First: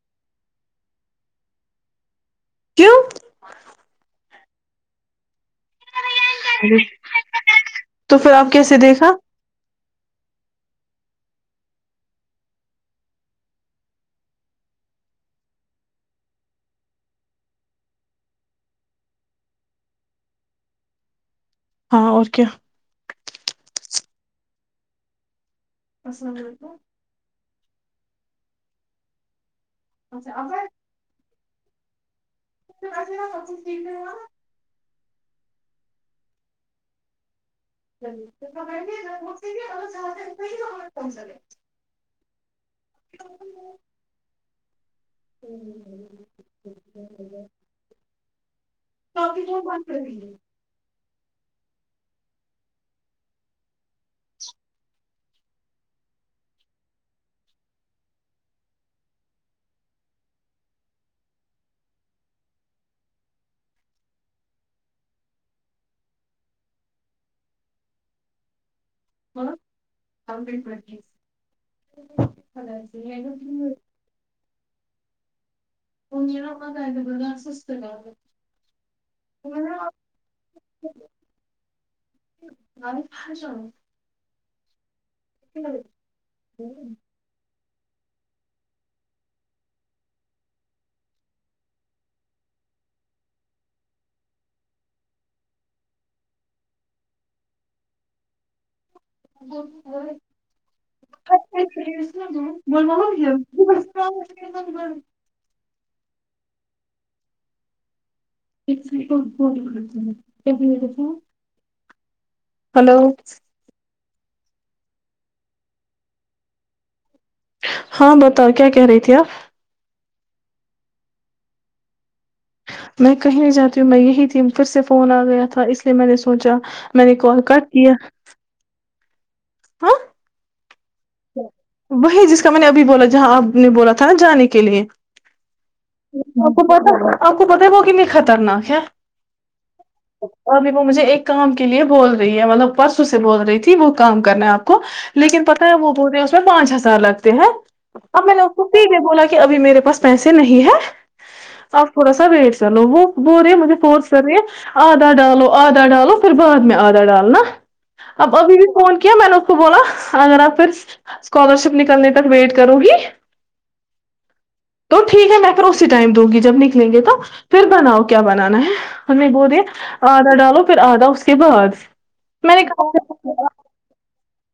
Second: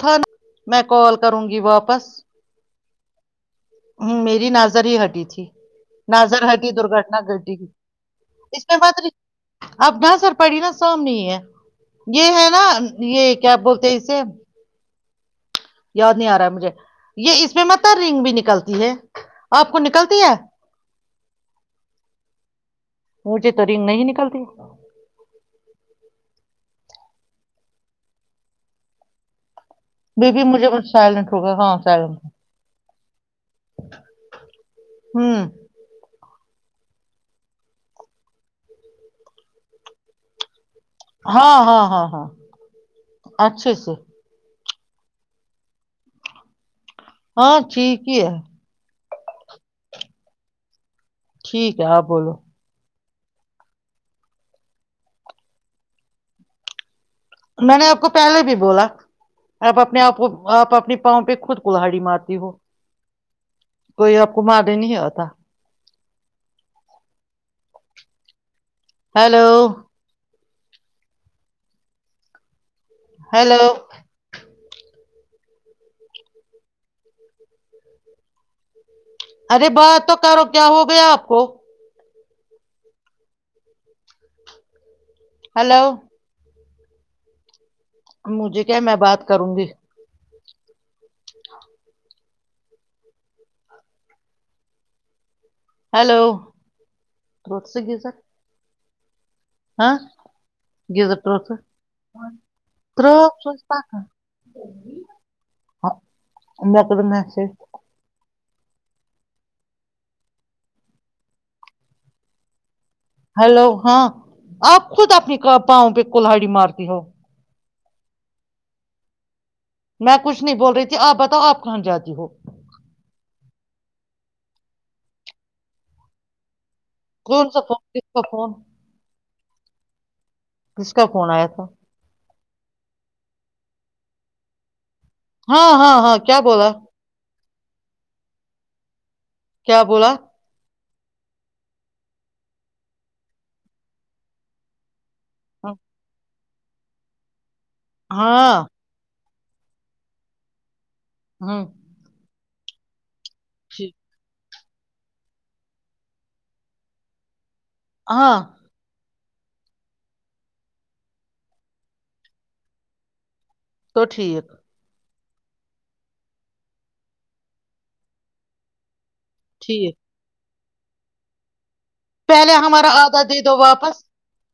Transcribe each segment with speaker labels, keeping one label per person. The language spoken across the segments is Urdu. Speaker 1: تھا میں کال کروں گی واپس
Speaker 2: کیوں
Speaker 1: ہ میری نظر ہی ہٹی تھی نظر ہٹی درگٹنا گٹی گ
Speaker 2: تو پھر آپ
Speaker 1: اس
Speaker 2: کیسے
Speaker 1: میں مات
Speaker 2: دیکھا
Speaker 1: اب نظر پڑی نا سامنی ہے یہ ہے نا یہ کیا بولتے اسے یاد نہیں آ رہا ہے مجھے یہ اس میں متر رنگ بھی نکلتی ہے آپ کو نکلتی ہے
Speaker 2: ہاں اور کیا
Speaker 1: مجھے تو رنگ نہیں نکلتی بی بھی مجھے مسائل ر گا ہاں سگم
Speaker 2: وسے ک دے ہو
Speaker 1: ہوں
Speaker 2: [inaudible]
Speaker 1: ہاں ہاں ہاں ہاں اچھا سے
Speaker 2: ہ اچ [unintelligible]
Speaker 1: ہاں ٹھیک ہی ہے
Speaker 2: قی تو ب کرڑیںی
Speaker 1: ٹھیک ہے آپ بولو میں نے آپ کو پہلے بھی بولا آپ اپنے آ کو آپ اپنی پاؤں پہ خود کلہڑی مارتی ہو کوئی آپ کو مارنے نہیں آتا ہیلو
Speaker 2: [inaudible]
Speaker 1: ہیلو
Speaker 2: وہن کا بد سوستھلا
Speaker 1: ارے بات تو کرو کیا ہو گیا آپ کو
Speaker 2: گسون [unintelligible]
Speaker 1: ہلو
Speaker 2: ہوں [unintelligible]
Speaker 1: مجھے کیا میں بات کروں گی ہیلو سروت س گ سر
Speaker 2: بول
Speaker 1: گیزر تروت سے تروت سے ہاں اللہقب میں سے
Speaker 2: ایک ک تھا
Speaker 1: ہلو ہاں آپ خود اپنی پاؤں پہ کولہڑی مارتی ہو
Speaker 2: ہاں بتاؤ کیا کہہ رہی تھی آپ
Speaker 1: میں کچھ نہیں بول رہی تھی آپ بتاؤ آپ کہاں جاتی ہو
Speaker 2: جو میں یہی تھی پھر سے فون آ گیا تھا اس لیے میں نے سوچا میں نے کال
Speaker 1: کون سا فون کس کا فون
Speaker 2: ہا
Speaker 1: کس کا فون آیا تھا
Speaker 2: میں نے ابھی بولا جہاں آپ نے بولا تھا نا جانے کے لیے
Speaker 1: ہاں ہاں ہاں کیا
Speaker 2: آپ کو
Speaker 1: بولا
Speaker 2: پتا آپ کو پت وہ کنی خطرناک ہے
Speaker 1: کیا بولا
Speaker 2: ابھی وہ مجھے ایک کام کے لیے بول رہی ہے مطلب پرسوں سے بول رہی تھی وہ کام کرنا ہے آپ کو لیکن [inaudible] پانچ ہذار لگتے ہیں اب میں نے اس
Speaker 1: ہاں
Speaker 2: کو سیدھے بولا کہ ابھی میرے پاس پیسے نہیں ہے
Speaker 1: ہوں
Speaker 2: آپ تھوڑا سا ویٹ چلو وہ بورے مجھے
Speaker 1: ٹھیک
Speaker 2: فورس کرری آدھا ڈالو آدھا ڈالو پھر بعد میں آدھا ڈال نا اب
Speaker 1: ہاں
Speaker 2: ابھی بھی فون کیا میں نے اس کو بولا اگر آپ پھر اسکالر شپ نکلنے تک ویٹ کروں گی
Speaker 1: تو ٹھیک
Speaker 2: تو ٹھیک ہے میں پھر اسی ٹائم دوں گی جب نکلیں گے تو پھر بناؤ کیا بنانا ہے ہمیں بہود
Speaker 1: ٹھیک
Speaker 2: آ د ڈالو پھر آدا اس کے بعد
Speaker 1: پہلے
Speaker 2: میں نے کہا
Speaker 1: ہمارا آدا دے دو واپس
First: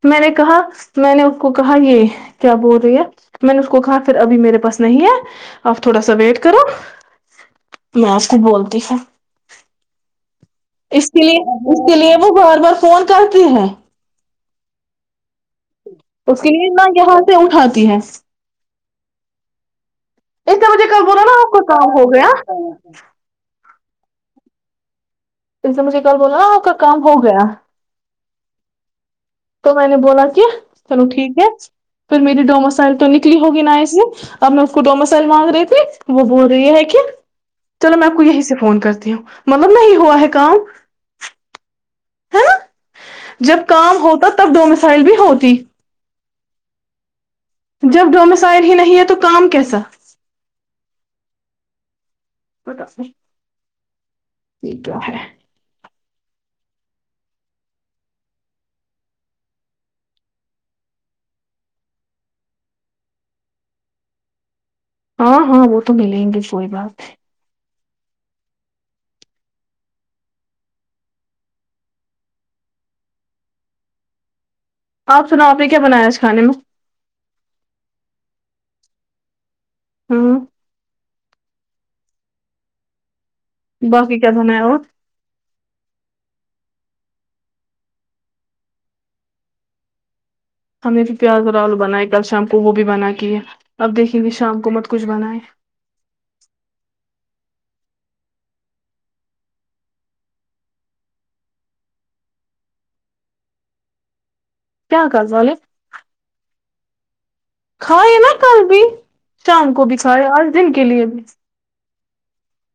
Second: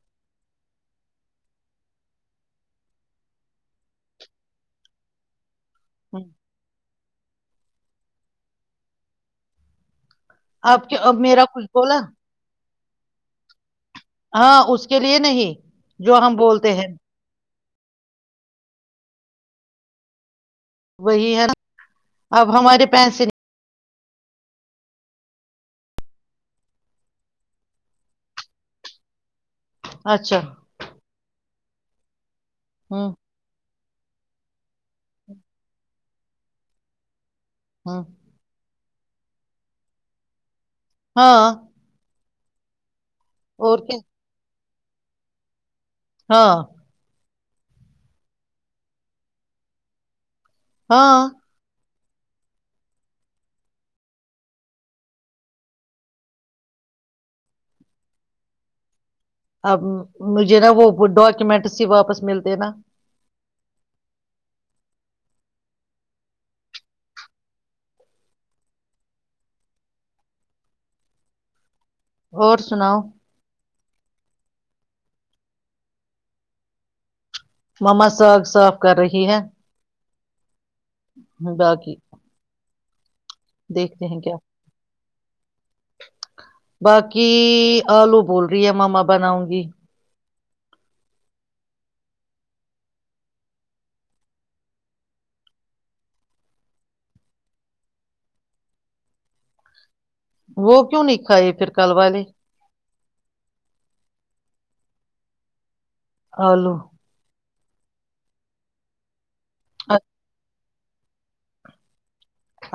Speaker 2: میں نے کہا میں نے اس کو کہا یہ کیا بول رہی ہے میں نے اس کو کہا پھر ابھی میرے پاس نہیں ہے آپ تھوڑا سا ویٹ کرو میں اس کو بولتی س
Speaker 1: آپ
Speaker 2: اس
Speaker 1: اب
Speaker 2: کے لیے
Speaker 1: میرا کچھ
Speaker 2: اس کے
Speaker 1: بولا
Speaker 2: لیے وہ بار بار فون کرتی ہیں
Speaker 1: ہاں اس کے لیے نہیں جو ہم
Speaker 2: اس کے لیے
Speaker 1: بولتے
Speaker 2: نہ
Speaker 1: ہیں
Speaker 2: یہاں سے اٹھاتا تی ہے اتنے بجے ک ب رہو نا
Speaker 1: وہی ہے
Speaker 2: آپ کا کام ہو گیا
Speaker 1: نا اب ہمارے پیسے
Speaker 2: اس سے مجھے کل بولا آپ کا کام ہو گیا تو میں نے
Speaker 1: نہیں
Speaker 2: بولا
Speaker 1: اچھا
Speaker 2: کیا چلو ٹھیک ہے پھر میری دو مسائل تو
Speaker 1: ہوں
Speaker 2: نکلی ہوگی نا اس اب میں اس کو تو مسائل مانگ رہے تھے وہ بول رہی ہے کیا چلو
Speaker 1: ہوں
Speaker 2: میں آپ کو یہیں سے فون کرتا ہوں مطلب نہیں ہوا ہے کام
Speaker 1: ہاں
Speaker 2: ہاں جب
Speaker 1: اور کیا
Speaker 2: کام ہوتا تب دو میں سے سائل بھی ہوتی
Speaker 1: ہاں
Speaker 2: جب ڈومسائل ہی نہیں ہے تو کام کیسا؟
Speaker 1: ہاں
Speaker 2: تو تو
Speaker 1: اب مجھے نا وہ ڈاکومینٹ ہی واپس ملتے نا [unintelligible]
Speaker 2: ہاں ہاں وہ تو ملیں گے کوئی بات [unintelligible]
Speaker 1: اور سناؤ
Speaker 2: آپ سناؤ آپ نے کیا بنایا اس کھانے میں
Speaker 1: مما ساگ صاف کر رہی ہے [unintelligible]
Speaker 2: ہوں [unintelligible]
Speaker 1: [unintelligible] دیکھتے
Speaker 2: باقی
Speaker 1: ہیں
Speaker 2: کیا سنا ہے اور [unintelligible]
Speaker 1: باقی آلو بول رہی ہے ماما بناؤں گی
Speaker 2: ہم نے بھی پیاز اور آالو بنائے کل شام کو وہ بھی بنا کے ہے اب دیکھیں گے شام کو مت کچھ بنائے
Speaker 1: وہ کیوں نہیں کا یہ پھر کل والے
Speaker 2: کیا کر والے
Speaker 1: آلو
Speaker 2: کاں ہے نا کل بھی شام کو بھی سھ
Speaker 1: اچ-
Speaker 2: اور دن کے لیے بھی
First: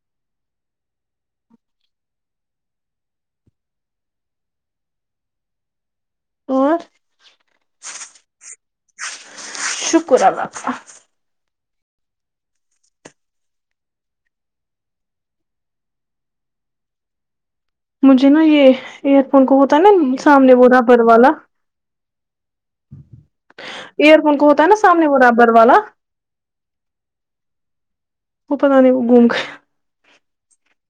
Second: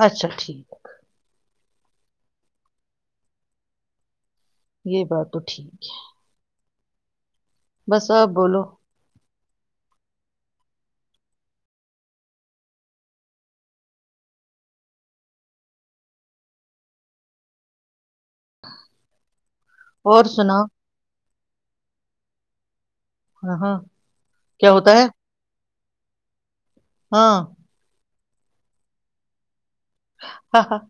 Speaker 1: اچھا ٹھیک یہ بات تو ٹھیک ہے
Speaker 2: اور
Speaker 1: بس آ بولو
Speaker 2: شکر ربابہ مجھے نا یہ ایئر فون کو ہوتا ہے نا
Speaker 1: اور
Speaker 2: سامنے ب
Speaker 1: سناؤ
Speaker 2: رابر والا
Speaker 1: ہاں ہاں
Speaker 2: ایئر فون کو ہوتا ہے نا سامنے برابر والا
Speaker 1: ہاں
Speaker 2: وہ پت نہیں وہ گھوم گ
Speaker 1: ہاں ہاں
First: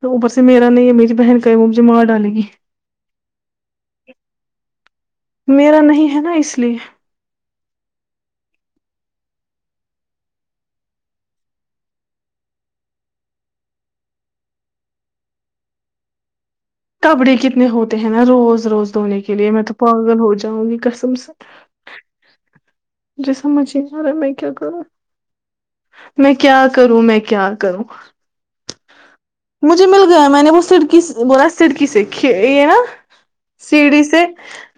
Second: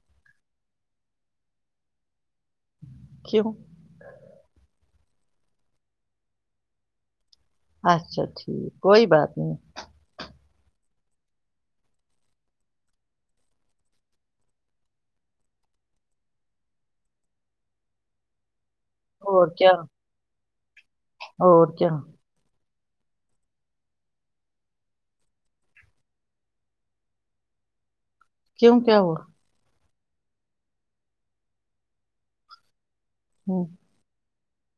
Speaker 2: تو اوپر سے میرا نہیں ہے میری بہن کا ہے وہ مجھے مار ڈالے گی
Speaker 1: کیوں
Speaker 2: میرا نہیں ہے نا اس لیے
Speaker 1: اچھا ٹھیک کوئی بات نہیں
Speaker 2: کپڑے کتنے ہوتے ہیں نا روز روز دھونے کے لیے
Speaker 1: اور
Speaker 2: میں
Speaker 1: کیا
Speaker 2: تو پاگل ہو جاؤں گی کسم سے
Speaker 1: اور کیا
Speaker 2: مج سمجھ نہیں آ رہا ہے میں کیا کروں میں کیا کروں میں کیا کروں
Speaker 1: کیوں کیا ہو
Speaker 2: مجھے مل گیا میں نے وہ سڑکی بولا سڑکی سے کھییا
Speaker 1: ہوں
Speaker 2: سیڑی سے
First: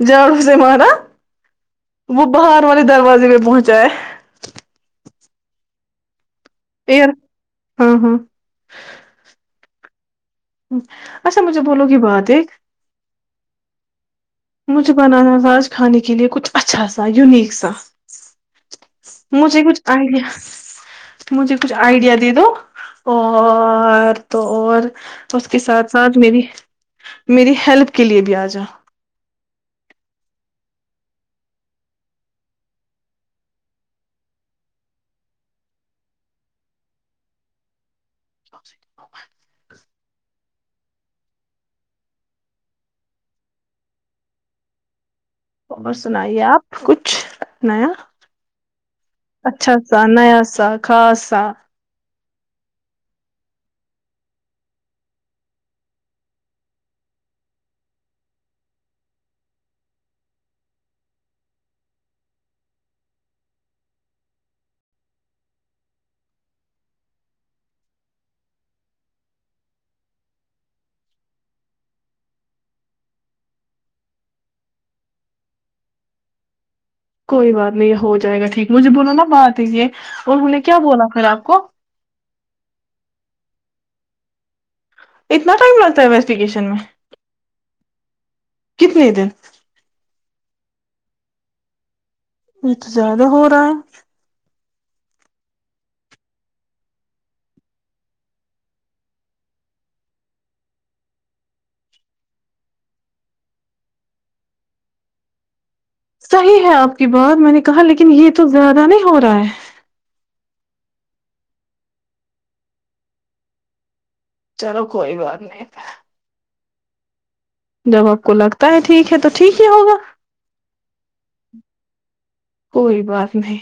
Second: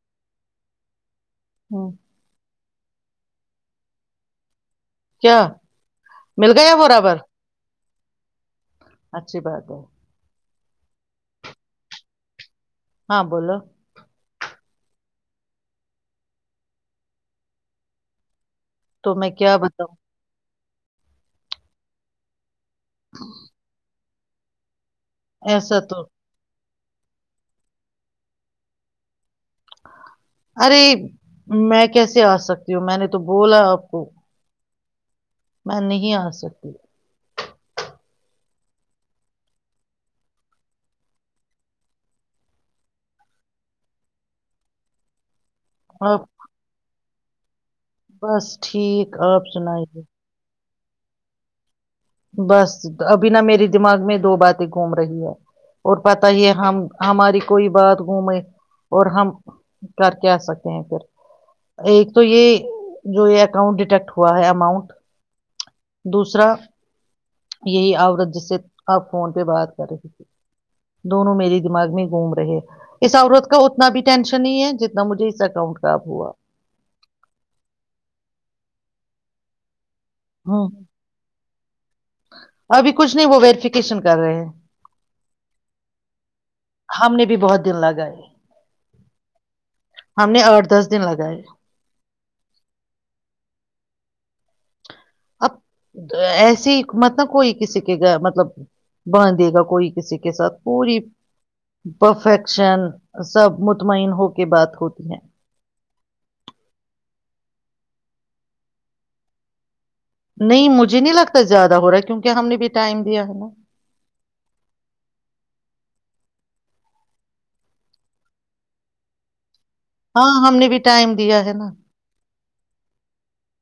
Speaker 2: جان سے مارا
Speaker 1: ہوں
Speaker 2: وہ بہار والے دروازے پہ پہنچا ہے
Speaker 1: کیا؟ مل گیایا برابر
Speaker 2: ہاں ہاں
Speaker 1: اچھی بات ہے
Speaker 2: اچھا مجھے بولو گی بات ایک
Speaker 1: ہاں بولو
Speaker 2: مجھے بنانا راج کھانے کے لئے کچھ اچھا سا یونیک سا
Speaker 1: تو میں
Speaker 2: م
Speaker 1: کیا
Speaker 2: سے کچھ
Speaker 1: بتاؤں
Speaker 2: آئیڈیا تو مجھے کچھ آئیڈیا دے دو اور تو اور اس کے
Speaker 1: ایسا
Speaker 2: ساتھ
Speaker 1: تو
Speaker 2: ساتھ میری میری ہیلپ کے لیے بھی آ جا
Speaker 1: ارے میں کیسے آ سکتی ہوں میں نے تو بولا آپ کو میں نہیں آ سکتی
Speaker 2: اور سنائیے آپ کچھ نیا
Speaker 1: بس ٹھیک آپ
Speaker 2: اچھاچ سا
Speaker 1: سنائیے
Speaker 2: نیا سا [unintelligible]
Speaker 1: بس ابھی نا میرے دماغ میں دو باتیں گھوم رہی ہے اور پت ہی ہم ہماری کوئی بات گھومے اور ہم کر کے آ سکتے ہیں پھر ایک تو یہ جو یہ اکاؤنٹ ڈیٹیکٹ ہوا ہے اماؤنٹ دوسرا یہی عورت جس سے آپ فون پہ بات کر رہے تھے دونوں میرے دماغ میں گھوم رہے اس عورت کا اتنا بھی ٹینشن نہیں ہے جتنا مجھے اس اکاؤنٹ خراب ہوا
Speaker 2: کوئی بات نہیں ہو جائے گا ٹھیک مجھے بولو نا بات ہی یہ انہوں نے
Speaker 1: ہ
Speaker 2: کیا بولا پھر آپ کو
Speaker 1: ابھی کچھ نہیں وہ ویریفیکیشن کر رہے ہیں
Speaker 2: اتنا ٹائم لگتا ہے انویسٹیگیشن میں
Speaker 1: ہم نے بھی بہت دن لگائے
Speaker 2: کتنے دن
Speaker 1: ہم نے آٹھ دس دن لگائے
Speaker 2: یہ تو زیادہ ہو رہا ہے
Speaker 1: اب ایسی حک مت ن کوئی کسی کے مطلب باندھ دے گا کوئی کسی کے ساتھ پوری پرفیکشن سب مطمئن ہو کے بات ہوتی ہے [unintelligible]
Speaker 2: صحیح ہے آپ کی بات میں نے کہا لیکن یہ تو زیادہ نہیں ہو رہا ہے
Speaker 1: نہیں مجھے نہیں لگتا زیادہ ہو رہا ہے کیونکہ ہم نے بھی ٹائم دیا ہے نا
Speaker 2: چلو کوئی بات نہیں جب آپ کو لگتا ہے ٹھیک ہے تو ٹھیک ہی ہوگا
Speaker 1: ہاں ہم نے بھی ٹائم دیا ہے نا [unintelligible]
Speaker 2: کوئی بات نہیں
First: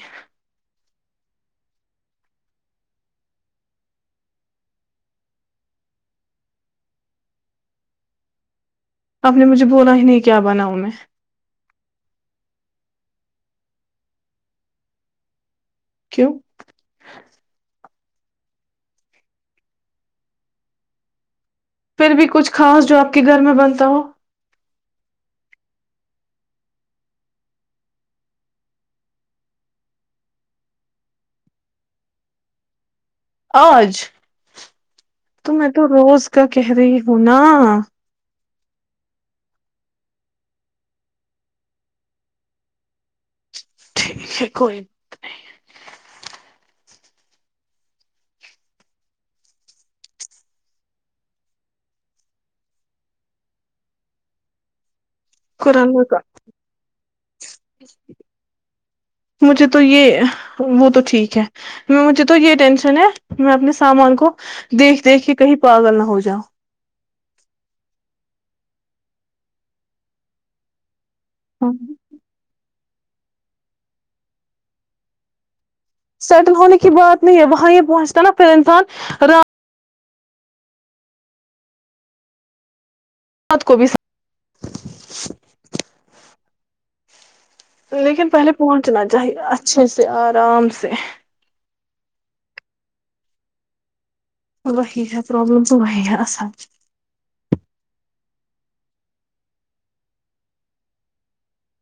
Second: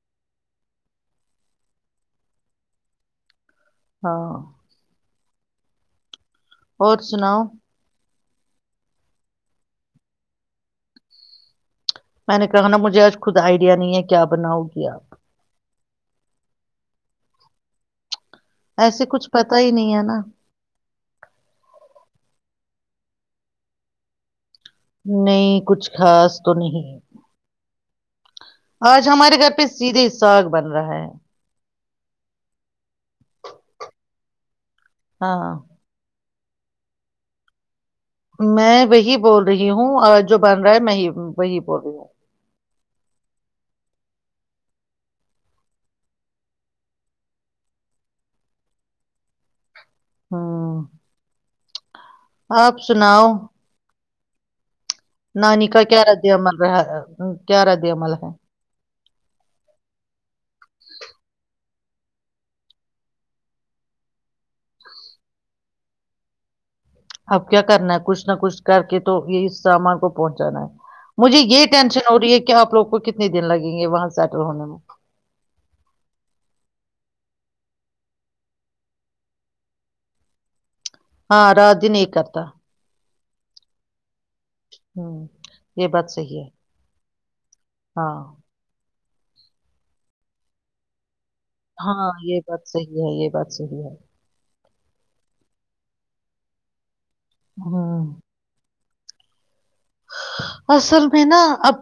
Speaker 1: ہاں اور سناؤ
Speaker 2: آپ نے مجھے بولا ہی نہیں کیا بناؤ میں
Speaker 1: میں نے کہا نا مجھے آج خود آئیڈیا نہیں ہے کیا بناؤ گی آپ
Speaker 2: کیوں؟ ٹ
Speaker 1: ایسے کچھ پتا ہی نہیں ہے نا
Speaker 2: پھر بھی کچھ خاص جو آپ کے گھر میں بنتا ہو
Speaker 1: نہیں کچھ خاص تو نہیں آج ہمارے گھر پہ سیدھے ساگ بن رہا ہے
Speaker 2: آج تو
Speaker 1: ہاں
Speaker 2: تو روز کا کہہ رہی ہوں نا
Speaker 1: میں وہی بول رہی ہوں اور جو بن رہا ہے میں وہی بول رہی ہوں
Speaker 2: ج کوئی نہیں [unintelligible]
Speaker 1: ہاں آپ سناؤ نانی کا کیا رد عمل رہا کیا رد عمل ہے
Speaker 2: مجھے تو یہ وہ تو ٹھیک ہے مجھے تو یہ ٹینشن ہے میں اپنے سامان کو دیکھ دیکھ کے کہیں پاگل نہ ہو جاؤں
Speaker 1: اب کیا کرنا ہے کچھ نہ کچھ کر کے تو یہ اس سامان کو پہنچانا ہے مجھے یہ ٹینشن ہو رہی ہے کہ آ لوگ کو کتنے دن لگیں گے وہاں سیٹل ہونے میں
Speaker 2: سیٹل ہونے کی بات نہیں ہے وہاں یہ پہنچتا نا پھر انسان ر
Speaker 1: ہاں رجج نہیں کرتا
Speaker 2: کو بھی
Speaker 1: ہوں یہ بات صحیح ہے ہاں
Speaker 2: لیکن پہلے پوون [unintelligible] پچنا چاہیے اچھے سے آرام سے
Speaker 1: ہاں یہ بات صحیح ہے یہ بات صحی ہے
Speaker 2: بیا پررابلم تو ویا اصل
Speaker 1: ہاں اصل میں نا اپ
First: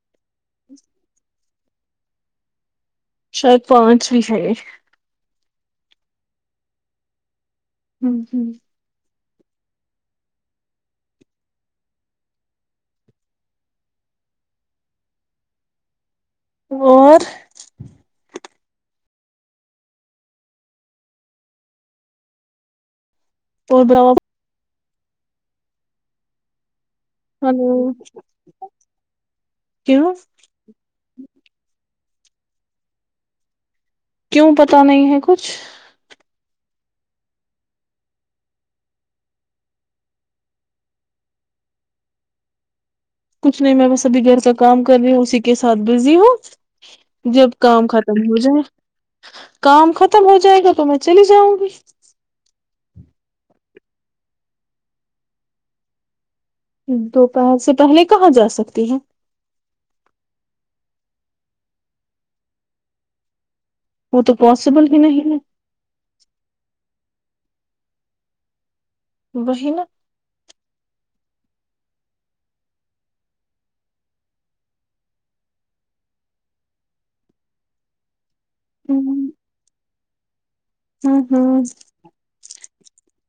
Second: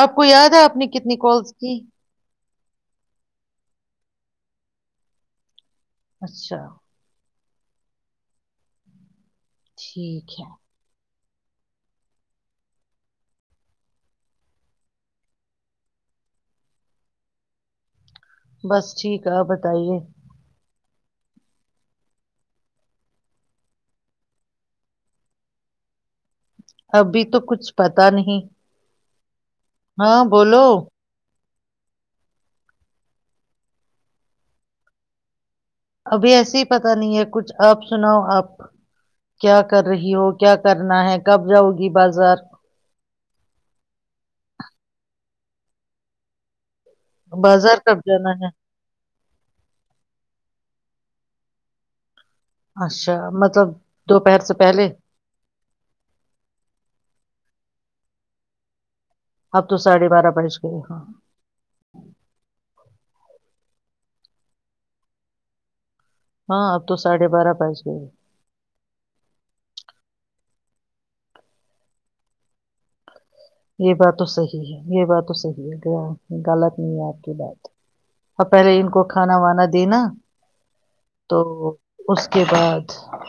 Speaker 1: آپ کو یاد ہے آپ نے کتنی کالس کی
Speaker 2: شاید پانچ بھی ہے
Speaker 1: اچھا
Speaker 2: ہوں ہوں
Speaker 1: ٹھیک ہے
Speaker 2: اور
Speaker 1: بس ٹھیک ہے آپ بتائیے
Speaker 2: اور بڑوا
Speaker 1: ابھی تو کچھ
Speaker 2: ہلو
Speaker 1: پتا نہیں
Speaker 2: کیوں
Speaker 1: ہاں بولو
Speaker 2: کیوں پتا نہیں ہے کچھ
Speaker 1: ابھی ایسے ہی پتہ نہیں ہے کچھ آپ سناؤ آپ کیا کر رہی ہو کیا کرنا ہے کب جاؤ گی بازار
Speaker 2: کچھ نہیں میں بس ابھی گھر کا کام کر رہی ہوں اسی کے ساتھ بزی ہوں جب
Speaker 1: بازار
Speaker 2: کام
Speaker 1: کب
Speaker 2: ختم
Speaker 1: جانا
Speaker 2: ہو
Speaker 1: ہے
Speaker 2: جائے کام ختم ہو جائے گا تو میں چل جاؤں گی
Speaker 1: اچھا مطلب دوپہر سے پہلے
Speaker 2: دوپہر سے پہلے کہاں جا سکتی ہے
Speaker 1: اب تو ساڑھے بارہ بج گئے ہاں
Speaker 2: وہ تو پاسبل ہی نہیں ہے
Speaker 1: ہاں اب تو سھے بارہ پسے ہے
Speaker 2: بہ نا
Speaker 1: یہ بات تو صحیح ہے یہ بات تو صحیح ہے غلط نہیں ہے آپ کی بات اور پہلے ان کو
Speaker 2: ہوں
Speaker 1: کھانا وانا دینا تو
Speaker 2: ہوں
Speaker 1: اس کے بعدب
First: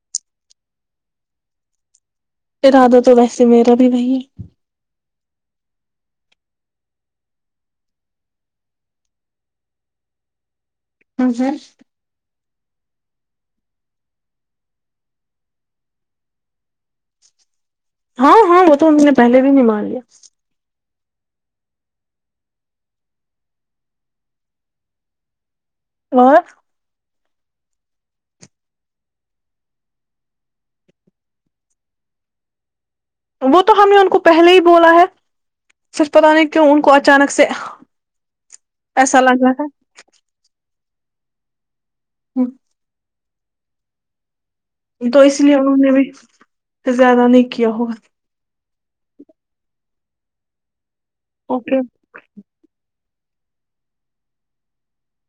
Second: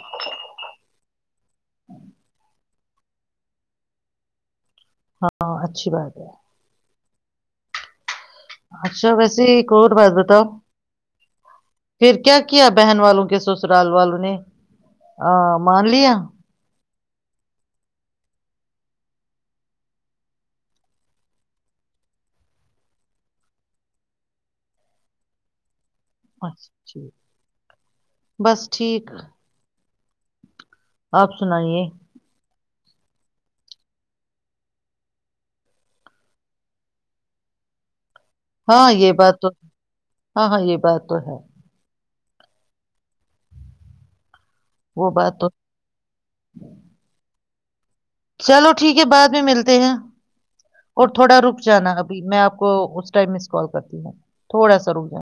Speaker 2: ارادہ تو ویسے میرا بھی بی ہے
Speaker 1: ہاں اچھی بات ہے اشو وسی کو بات ب تو
Speaker 2: ہ ج [unintelligible]
Speaker 1: کیا بہن والوں کے سسرال والوں نے مان لیا
Speaker 2: ہاں ہاں وہ تو ان نے پہلے بھی نہیں مان لیا اور
Speaker 1: اچھ [unintelligible] بس ٹھیک [unintelligible] آپ سنائیے [unintelligible]
Speaker 2: وہ تو ہم نے ان کو پہلے ہی بولا ہے صرف پتہ نہیں کیوں ان کو اچانک سے
Speaker 1: ہاں یہ
Speaker 2: ایسا
Speaker 1: بات
Speaker 2: لگ
Speaker 1: تو
Speaker 2: رہا
Speaker 1: ہاں ہاں یہ بات تو ہے [unintelligible]
Speaker 2: ہوں [unintelligible]
Speaker 1: وہ
Speaker 2: تو
Speaker 1: بات
Speaker 2: اس لیے انہوں نے بھی زیادہ نہیں کیا ہوگا
Speaker 1: چلو ٹھیک ہے بعد میں ملتے ہیں اور تھوڑا رک
Speaker 2: اوکے
Speaker 1: جانا ابھی میں آپ کو ٹم مس کال کرتی ہے تھوڑا سا رک جائیں